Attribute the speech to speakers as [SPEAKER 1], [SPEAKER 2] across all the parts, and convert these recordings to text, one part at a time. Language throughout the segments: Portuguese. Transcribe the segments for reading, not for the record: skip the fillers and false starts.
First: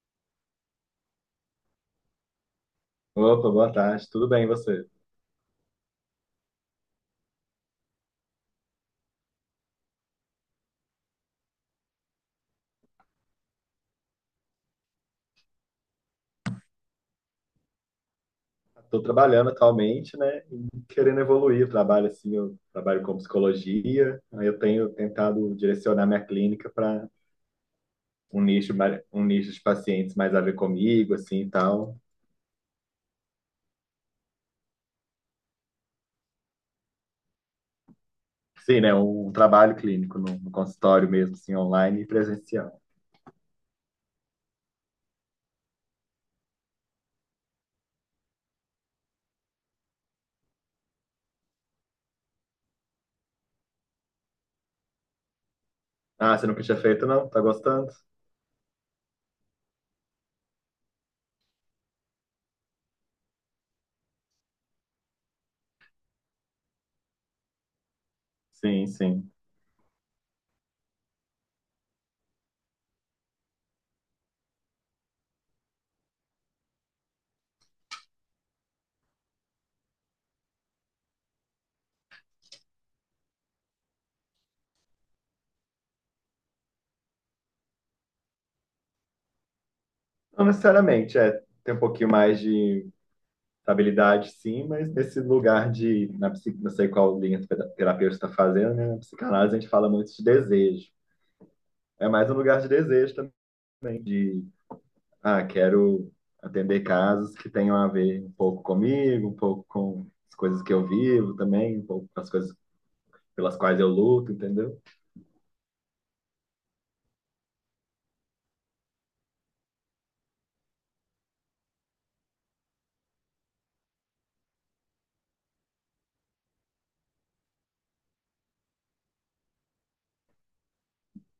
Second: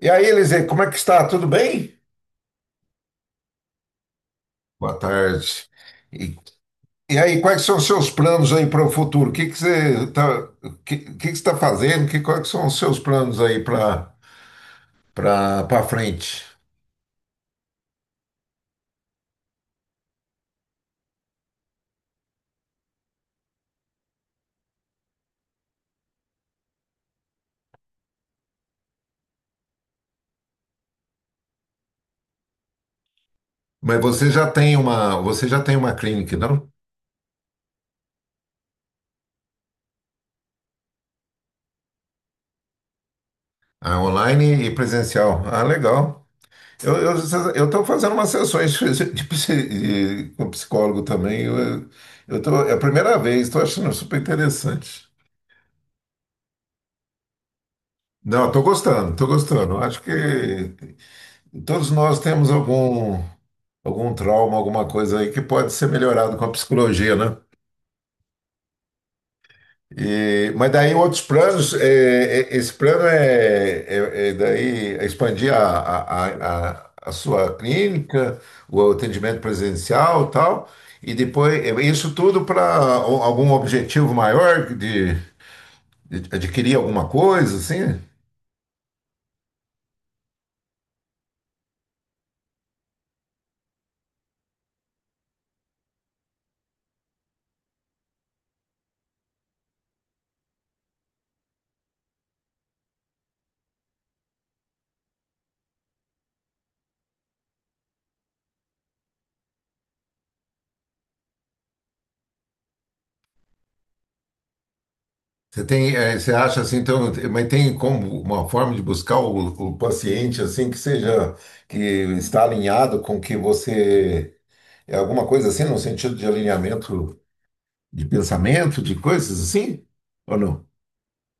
[SPEAKER 1] E aí, Eliseu, como é que está? Tudo bem?
[SPEAKER 2] Opa, boa tarde, tudo bem e você?
[SPEAKER 1] Boa tarde. E, e aí, quais são os seus planos aí para o futuro? O que que você está, que você tá fazendo? Quais são os seus planos aí para frente?
[SPEAKER 2] Estou trabalhando atualmente, né, e querendo evoluir o trabalho, assim, eu trabalho com psicologia, aí eu tenho tentado direcionar minha clínica para um nicho, um nicho de pacientes mais a ver comigo, assim, e tal.
[SPEAKER 1] Mas você já tem uma clínica, não?
[SPEAKER 2] Sim, né, um trabalho clínico no consultório mesmo, assim, online e presencial.
[SPEAKER 1] Ah, online e presencial. Ah, legal. Eu eu estou fazendo umas sessões com psicólogo também. Eu tô, é a primeira vez, estou achando super interessante.
[SPEAKER 2] Ah, você nunca tinha feito, não? Tá gostando?
[SPEAKER 1] Não, estou gostando, estou gostando. Acho que todos nós temos algum trauma, alguma coisa aí que pode ser melhorado com a psicologia, né?
[SPEAKER 2] Sim, sim.
[SPEAKER 1] Mas daí outros planos, esse plano é daí expandir a sua clínica, o atendimento presencial e tal, e depois isso tudo para algum objetivo maior de adquirir alguma coisa, assim?
[SPEAKER 2] Não necessariamente, é, tem um pouquinho mais de estabilidade, sim, mas nesse lugar de, na, não sei qual linha o terapeuta está fazendo, né? Na psicanálise a gente fala muito de desejo. É mais um lugar de desejo também, de, ah, quero atender casos que tenham a ver um pouco comigo, um pouco com as coisas que eu vivo também, um pouco com as coisas pelas quais eu luto, entendeu?
[SPEAKER 1] Você acha assim, então, mas tem como uma forma de buscar o paciente assim que seja que está alinhado com que você é alguma coisa assim no sentido de alinhamento de pensamento, de coisas assim, ou não?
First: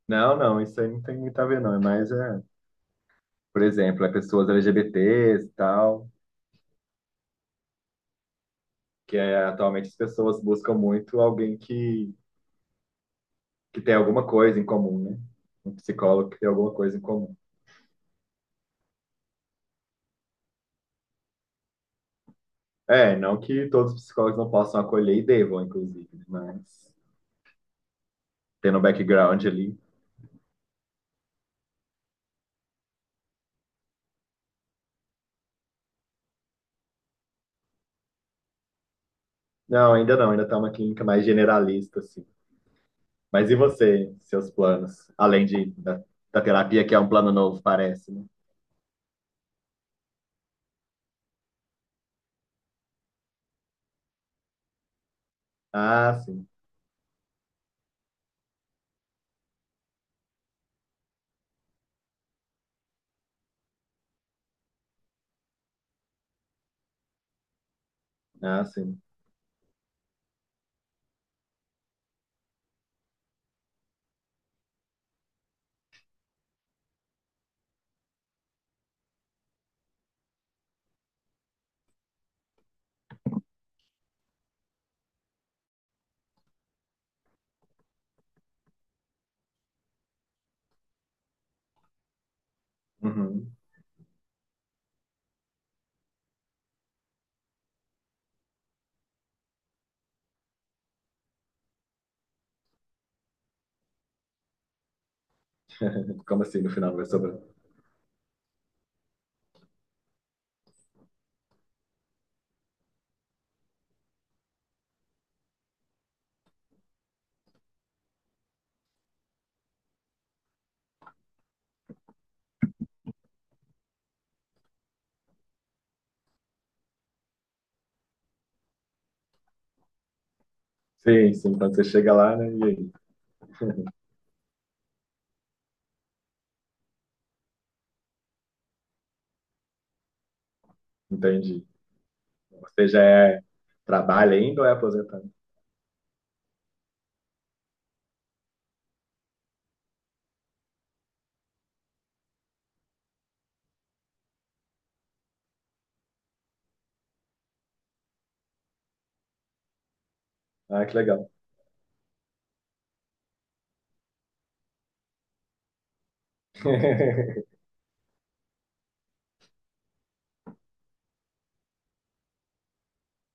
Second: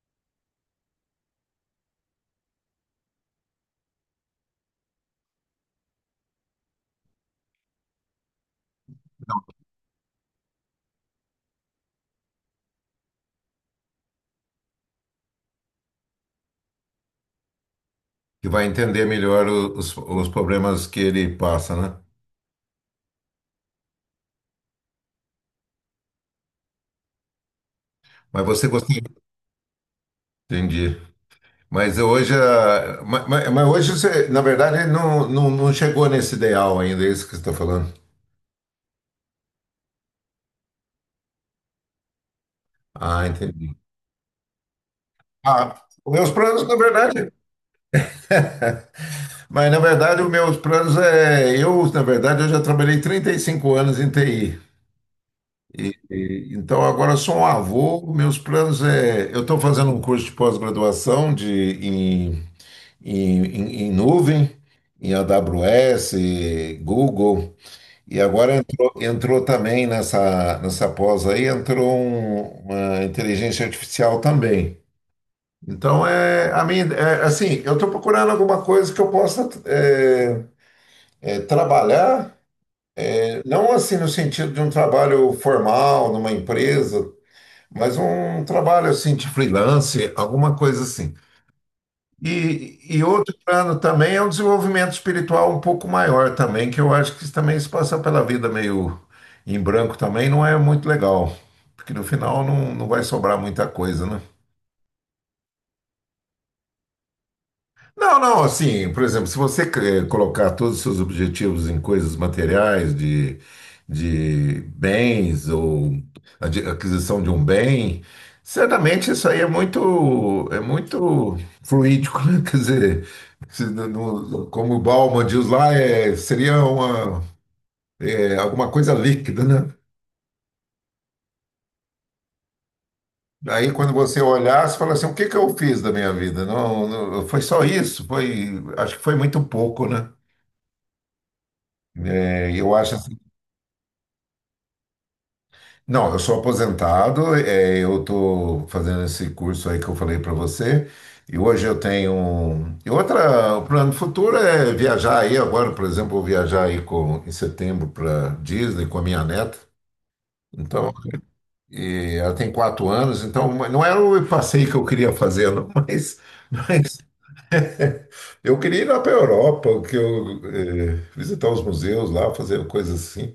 [SPEAKER 2] Não, não, isso aí não tem muito a ver, não. É mais, é, por exemplo, é pessoas LGBTs e tal, que é, atualmente as pessoas buscam muito alguém que tem alguma coisa em comum, né? Um psicólogo que tem alguma coisa em comum.
[SPEAKER 1] Que vai entender melhor os problemas que ele passa, né?
[SPEAKER 2] É, não que todos os psicólogos não possam acolher e devam, inclusive, mas
[SPEAKER 1] Mas você
[SPEAKER 2] tendo um
[SPEAKER 1] gostaria,
[SPEAKER 2] background ali.
[SPEAKER 1] entendi. Mas hoje, hoje você, na verdade, não chegou nesse ideal ainda, é isso que você está falando.
[SPEAKER 2] Não, ainda não, ainda tá uma clínica mais generalista, assim.
[SPEAKER 1] Ah,
[SPEAKER 2] Mas e
[SPEAKER 1] entendi.
[SPEAKER 2] você, seus planos?
[SPEAKER 1] Ah, meus
[SPEAKER 2] Da
[SPEAKER 1] planos, na
[SPEAKER 2] terapia, que é um
[SPEAKER 1] verdade.
[SPEAKER 2] plano novo, parece, né?
[SPEAKER 1] Mas, na verdade, os meus planos é. Eu, na verdade, eu já trabalhei 35 anos em TI.
[SPEAKER 2] Ah, sim.
[SPEAKER 1] Então, agora eu sou um avô. Meus planos é. Eu estou fazendo um curso de pós-graduação de, em, em, em- em nuvem, em AWS, Google. E agora
[SPEAKER 2] Ah, sim.
[SPEAKER 1] entrou também nessa pós aí, entrou uma inteligência artificial também. Então, é, a minha, é, assim, eu estou procurando alguma coisa que eu possa, trabalhar, não assim no sentido de um trabalho formal, numa empresa, mas um trabalho assim de freelance, alguma coisa assim. E outro
[SPEAKER 2] Uhum.
[SPEAKER 1] plano também é um desenvolvimento espiritual um pouco maior também, que eu acho que também se passar pela vida meio em branco também não é muito legal, porque no final não vai sobrar muita coisa, né?
[SPEAKER 2] Como assim, no final vai sobrar?
[SPEAKER 1] Não, não, assim, por exemplo, se você colocar todos os seus objetivos em coisas materiais, de bens ou aquisição de um bem, certamente isso aí é muito fluídico, né? Quer dizer, se não- não- como o Bauman diz lá, seria alguma coisa líquida, né?
[SPEAKER 2] Sim, sim, quando você chega lá, né? E aí?
[SPEAKER 1] Aí quando você olhar, você fala assim, o que que eu fiz da minha vida? Não, não, foi só isso, acho que foi muito pouco, né?
[SPEAKER 2] Entendi.
[SPEAKER 1] É, eu
[SPEAKER 2] Você
[SPEAKER 1] acho.
[SPEAKER 2] já é, trabalha ainda ou é aposentado?
[SPEAKER 1] Não, eu sou aposentado, eu estou fazendo esse curso aí que eu falei para você, e hoje eu tenho. E outra, o plano futuro é viajar aí agora, por exemplo, vou viajar aí em setembro para Disney com a minha neta.
[SPEAKER 2] Ah,
[SPEAKER 1] Então,
[SPEAKER 2] que legal.
[SPEAKER 1] e ela tem 4 anos, então não era o passeio que eu queria fazer, não, mas, mas eu queria ir lá para a Europa, que eu, visitar os museus lá, fazer coisas assim,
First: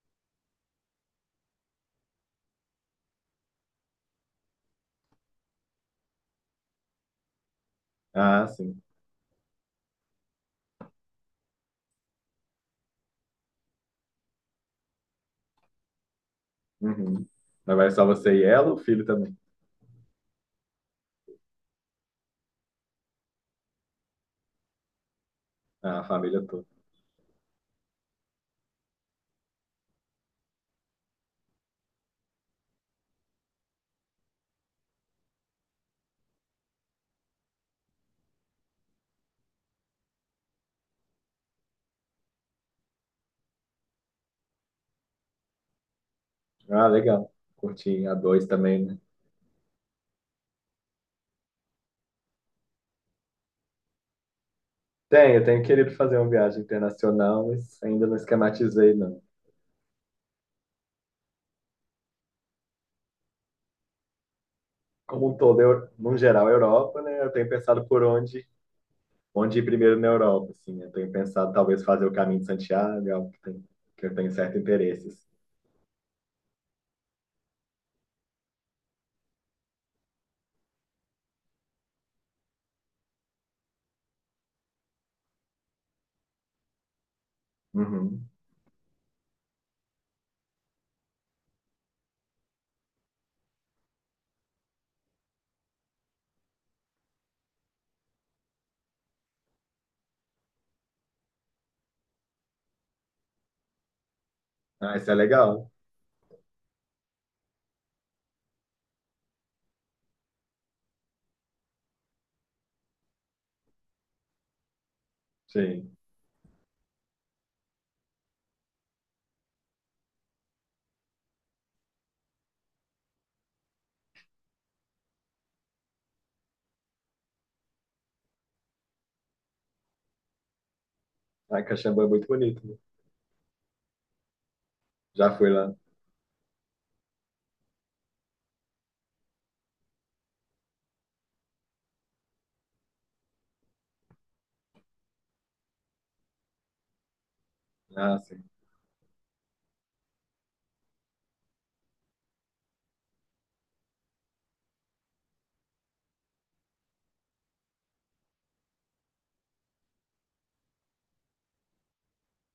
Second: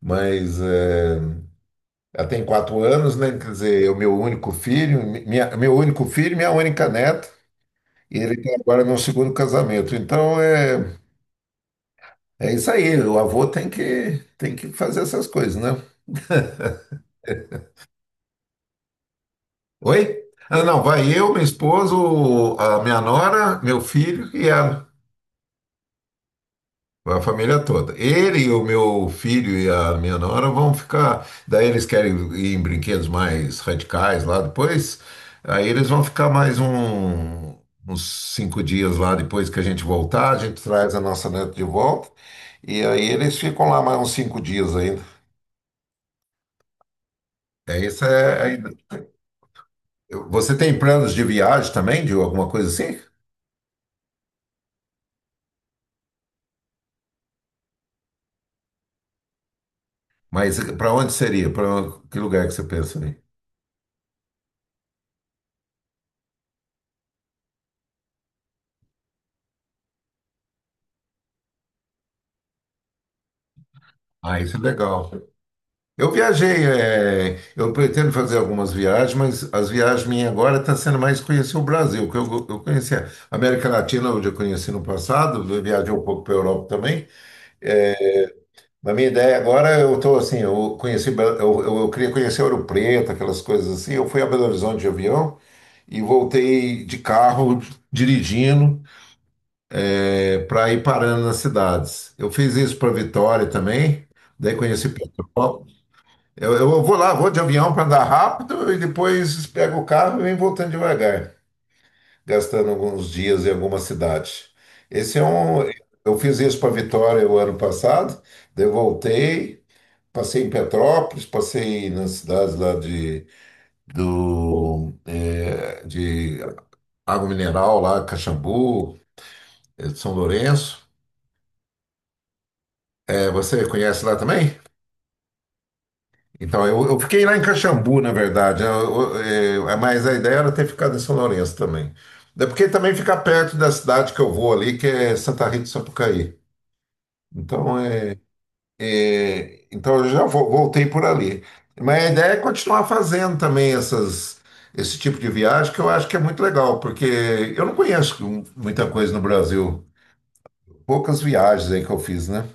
[SPEAKER 1] mas. Ela tem quatro anos, né? Quer dizer, é o meu único filho, meu único filho, e minha única neta, e ele
[SPEAKER 2] Ah,
[SPEAKER 1] tem
[SPEAKER 2] sim.
[SPEAKER 1] agora meu segundo casamento. Então é isso aí, o avô tem que fazer essas coisas, né?
[SPEAKER 2] Uhum. Mas vai só você e ela, ou o filho também?
[SPEAKER 1] Oi? Ah, não, vai eu, minha esposa, a minha nora, meu filho e ela.
[SPEAKER 2] Ah, a família toda.
[SPEAKER 1] Vai a família toda. O meu filho e a minha nora vão ficar. Daí eles querem ir em brinquedos mais radicais lá depois. Aí eles vão ficar mais uns 5 dias lá depois que a gente voltar. A gente traz a nossa neta de volta. E aí eles ficam lá mais uns 5 dias ainda.
[SPEAKER 2] Ah, legal.
[SPEAKER 1] É isso
[SPEAKER 2] Curtinho, a
[SPEAKER 1] é.
[SPEAKER 2] dois
[SPEAKER 1] Ainda.
[SPEAKER 2] também, né?
[SPEAKER 1] Você tem planos de viagem também, de alguma coisa assim?
[SPEAKER 2] Tem, eu tenho querido fazer uma viagem internacional, mas ainda não esquematizei, não.
[SPEAKER 1] Mas para onde seria? Para que lugar que você pensa aí?
[SPEAKER 2] Como um todo, eu, no geral, a Europa, né? Eu tenho pensado por onde, onde ir primeiro na Europa, assim. Eu tenho pensado talvez fazer o caminho de Santiago, é algo que, tem, que eu tenho
[SPEAKER 1] Ah, isso
[SPEAKER 2] certo
[SPEAKER 1] é
[SPEAKER 2] interesse.
[SPEAKER 1] legal.
[SPEAKER 2] Assim.
[SPEAKER 1] Eu viajei, eu pretendo fazer algumas viagens, mas as viagens minhas agora estão sendo mais conhecer o Brasil, que eu conheci a América Latina, onde eu conheci no passado, eu viajei um pouco para a Europa também.
[SPEAKER 2] Uhum.
[SPEAKER 1] Mas minha ideia agora, eu estou assim, eu conheci, Bel- eu queria conhecer Ouro Preto, aquelas coisas assim. Eu fui a Belo Horizonte de avião e voltei de carro, dirigindo, para ir parando nas cidades. Eu fiz isso para Vitória também, daí conheci
[SPEAKER 2] Ah, isso é legal.
[SPEAKER 1] Petrópolis. Eu vou lá, vou de avião para andar rápido e depois pego o carro e venho voltando devagar, gastando alguns dias em alguma cidade. Esse é um.
[SPEAKER 2] Sim.
[SPEAKER 1] Eu fiz isso para Vitória o ano passado, daí eu voltei, passei em Petrópolis, passei nas cidades lá de Água Mineral, lá, Caxambu, São Lourenço.
[SPEAKER 2] Ah, Caxambu é muito bonito, né?
[SPEAKER 1] Você conhece lá também?
[SPEAKER 2] Já fui lá.
[SPEAKER 1] Então, eu fiquei lá em Caxambu, na verdade, mas a ideia era ter ficado em São Lourenço também. É porque também fica perto da cidade que eu vou ali, que é Santa Rita de Sapucaí. Então,
[SPEAKER 2] Ah, sim.
[SPEAKER 1] eu já voltei por ali. Mas a ideia é continuar fazendo também esse tipo de viagem, que eu acho que é muito legal, porque eu não conheço muita coisa no Brasil. Poucas viagens aí que eu fiz, né?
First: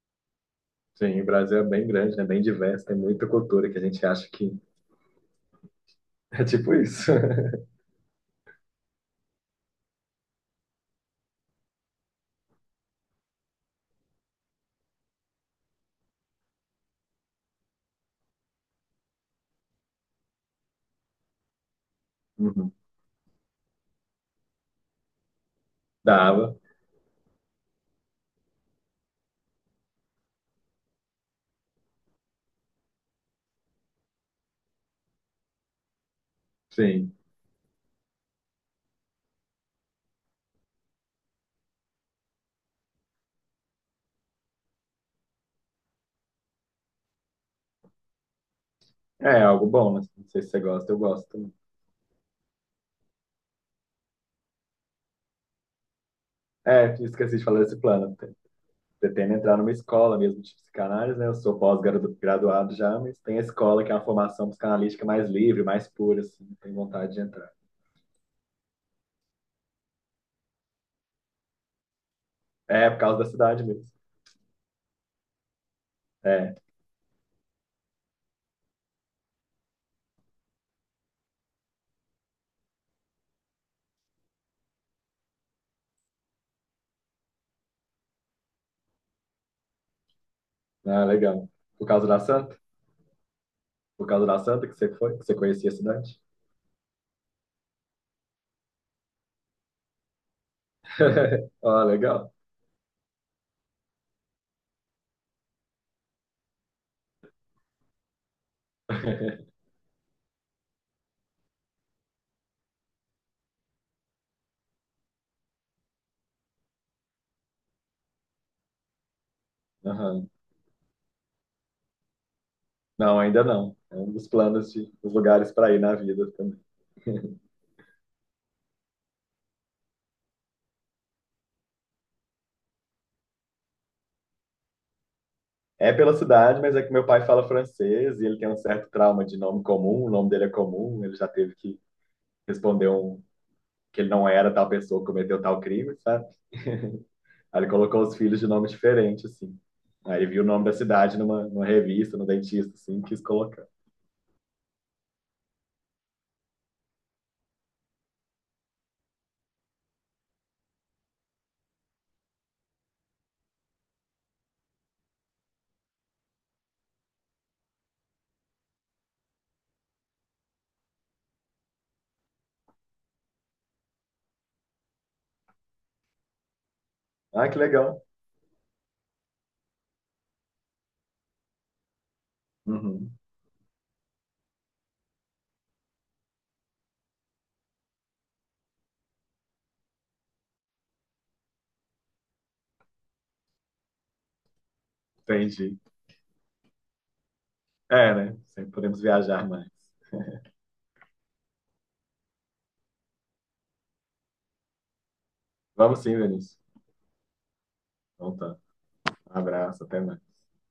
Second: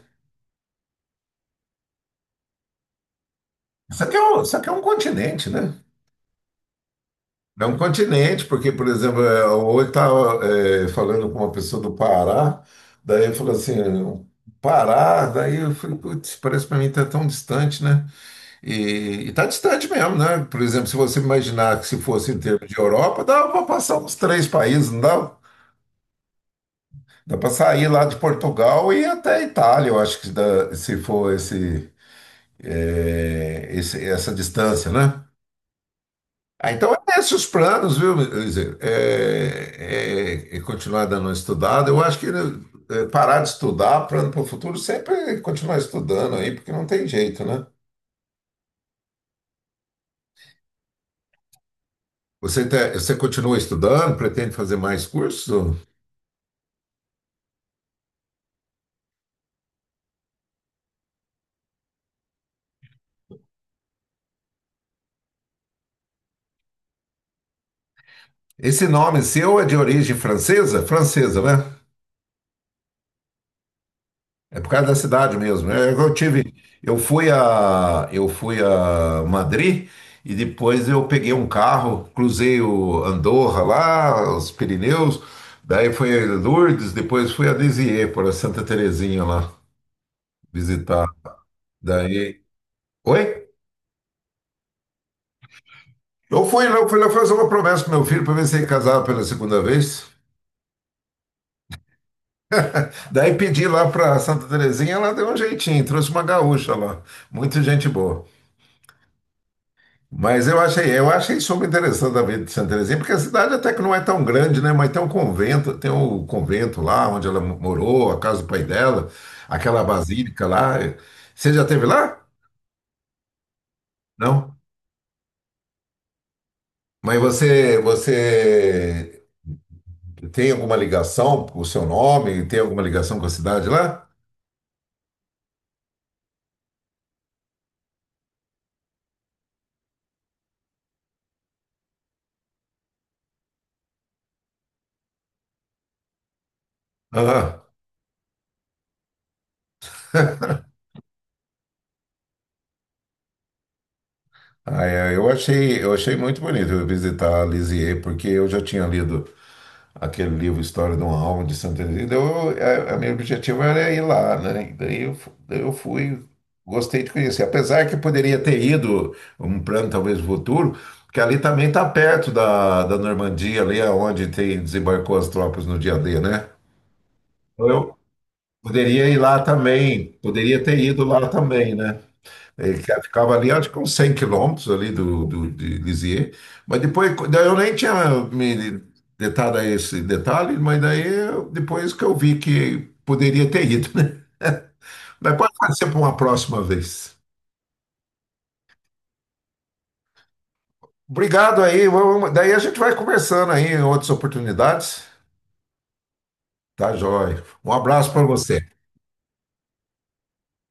[SPEAKER 2] Sim, o Brasil é bem grande, né? Bem diverso, tem muita cultura que a gente acha que
[SPEAKER 1] Isso aqui é um continente, né?
[SPEAKER 2] é tipo isso.
[SPEAKER 1] É um continente, porque, por exemplo, hoje estava falando com uma pessoa do Pará, daí eu falei assim, Pará, daí eu falei, putz, parece para mim tá tão distante, né? E tá distante mesmo, né? Por exemplo, se você imaginar que se fosse em termos
[SPEAKER 2] Uhum.
[SPEAKER 1] de Europa, dava para passar uns três países, não dá?
[SPEAKER 2] Dava,
[SPEAKER 1] Dá para sair lá de Portugal e ir até a Itália, eu acho que se for essa distância, né? Ah, então,
[SPEAKER 2] sim.
[SPEAKER 1] é esses os planos, viu, Eliseu? É continuar dando uma estudada. Eu acho que, né, parar de estudar, plano para o futuro, sempre continuar estudando aí, porque não tem jeito, né?
[SPEAKER 2] É é algo bom, né? Não sei se você gosta, eu gosto também.
[SPEAKER 1] Você continua estudando, pretende fazer mais cursos?
[SPEAKER 2] É, esqueci de falar desse plano. Pretendo entrar numa escola mesmo de psicanálise, né? Eu sou pós-graduado já, mas tem a escola que é uma formação psicanalítica mais livre, mais pura, assim. Tenho vontade de entrar.
[SPEAKER 1] Esse nome seu é de origem francesa? Francesa, né?
[SPEAKER 2] É, por causa da cidade mesmo.
[SPEAKER 1] É por causa da cidade mesmo, né? É que eu tive,
[SPEAKER 2] É,
[SPEAKER 1] eu fui a Madrid e depois eu peguei um carro, cruzei o Andorra lá, os Pirineus, daí fui a Lourdes, depois fui a Lisieux, para Santa Terezinha lá
[SPEAKER 2] ah,
[SPEAKER 1] visitar.
[SPEAKER 2] legal. Por causa da
[SPEAKER 1] Daí,
[SPEAKER 2] Santa?
[SPEAKER 1] oi?
[SPEAKER 2] Por causa da Santa que você foi, que você conhecia a cidade?
[SPEAKER 1] Eu fui lá fazer uma promessa pro meu filho para ver se ele casava pela segunda vez.
[SPEAKER 2] Ah, legal.
[SPEAKER 1] Daí pedi lá para Santa Terezinha, ela deu um jeitinho, trouxe uma gaúcha lá, muita gente boa. Mas eu achei super interessante a vida de Santa Terezinha, porque a cidade até que não é tão grande, né? Mas tem um convento, tem o convento lá onde ela morou, a casa do pai dela, aquela
[SPEAKER 2] Aham.
[SPEAKER 1] basílica lá. Você já esteve lá?
[SPEAKER 2] Não, ainda não. É um dos
[SPEAKER 1] Não.
[SPEAKER 2] planos de, dos lugares para ir na vida também.
[SPEAKER 1] Mas você tem alguma ligação com o seu nome? Tem alguma ligação com a cidade lá?
[SPEAKER 2] É pela cidade, mas é que meu pai fala francês e ele tem um certo trauma de nome comum, o nome dele é comum, ele já teve que responder um que ele não era tal pessoa, cometeu tal crime, sabe?
[SPEAKER 1] Aham.
[SPEAKER 2] Aí ele colocou os filhos de nome diferente, assim. Aí ele viu o nome da cidade numa revista, no dentista, assim, e quis colocar.
[SPEAKER 1] Ah, eu achei muito bonito eu visitar Lisieux, porque eu já tinha lido aquele livro História de uma Alma de Santa Teresa. Então, a meu objetivo era ir lá, né? Daí eu fui, gostei de conhecer. Apesar que eu poderia ter ido, um plano talvez futuro, que ali também está perto da Normandia, ali aonde tem, desembarcou as tropas no dia D, né?
[SPEAKER 2] Ah, que
[SPEAKER 1] Então, eu
[SPEAKER 2] legal.
[SPEAKER 1] poderia ir lá também, poderia ter ido lá também, né? Ele que
[SPEAKER 2] Uhum,
[SPEAKER 1] ficava ali, acho que uns 100 quilômetros ali de Lisieux. Mas depois, daí eu nem tinha me detado a esse detalhe, mas daí depois que eu vi que poderia ter ido, né? Mas pode
[SPEAKER 2] entendi.
[SPEAKER 1] ser para uma próxima vez.
[SPEAKER 2] É, né? Sempre podemos viajar mais.
[SPEAKER 1] Obrigado aí. Daí a gente vai conversando aí em outras oportunidades.
[SPEAKER 2] Vamos sim, Vinícius.
[SPEAKER 1] Tá, joia. Um abraço para
[SPEAKER 2] Então tá.
[SPEAKER 1] você.
[SPEAKER 2] Um abraço, até mais.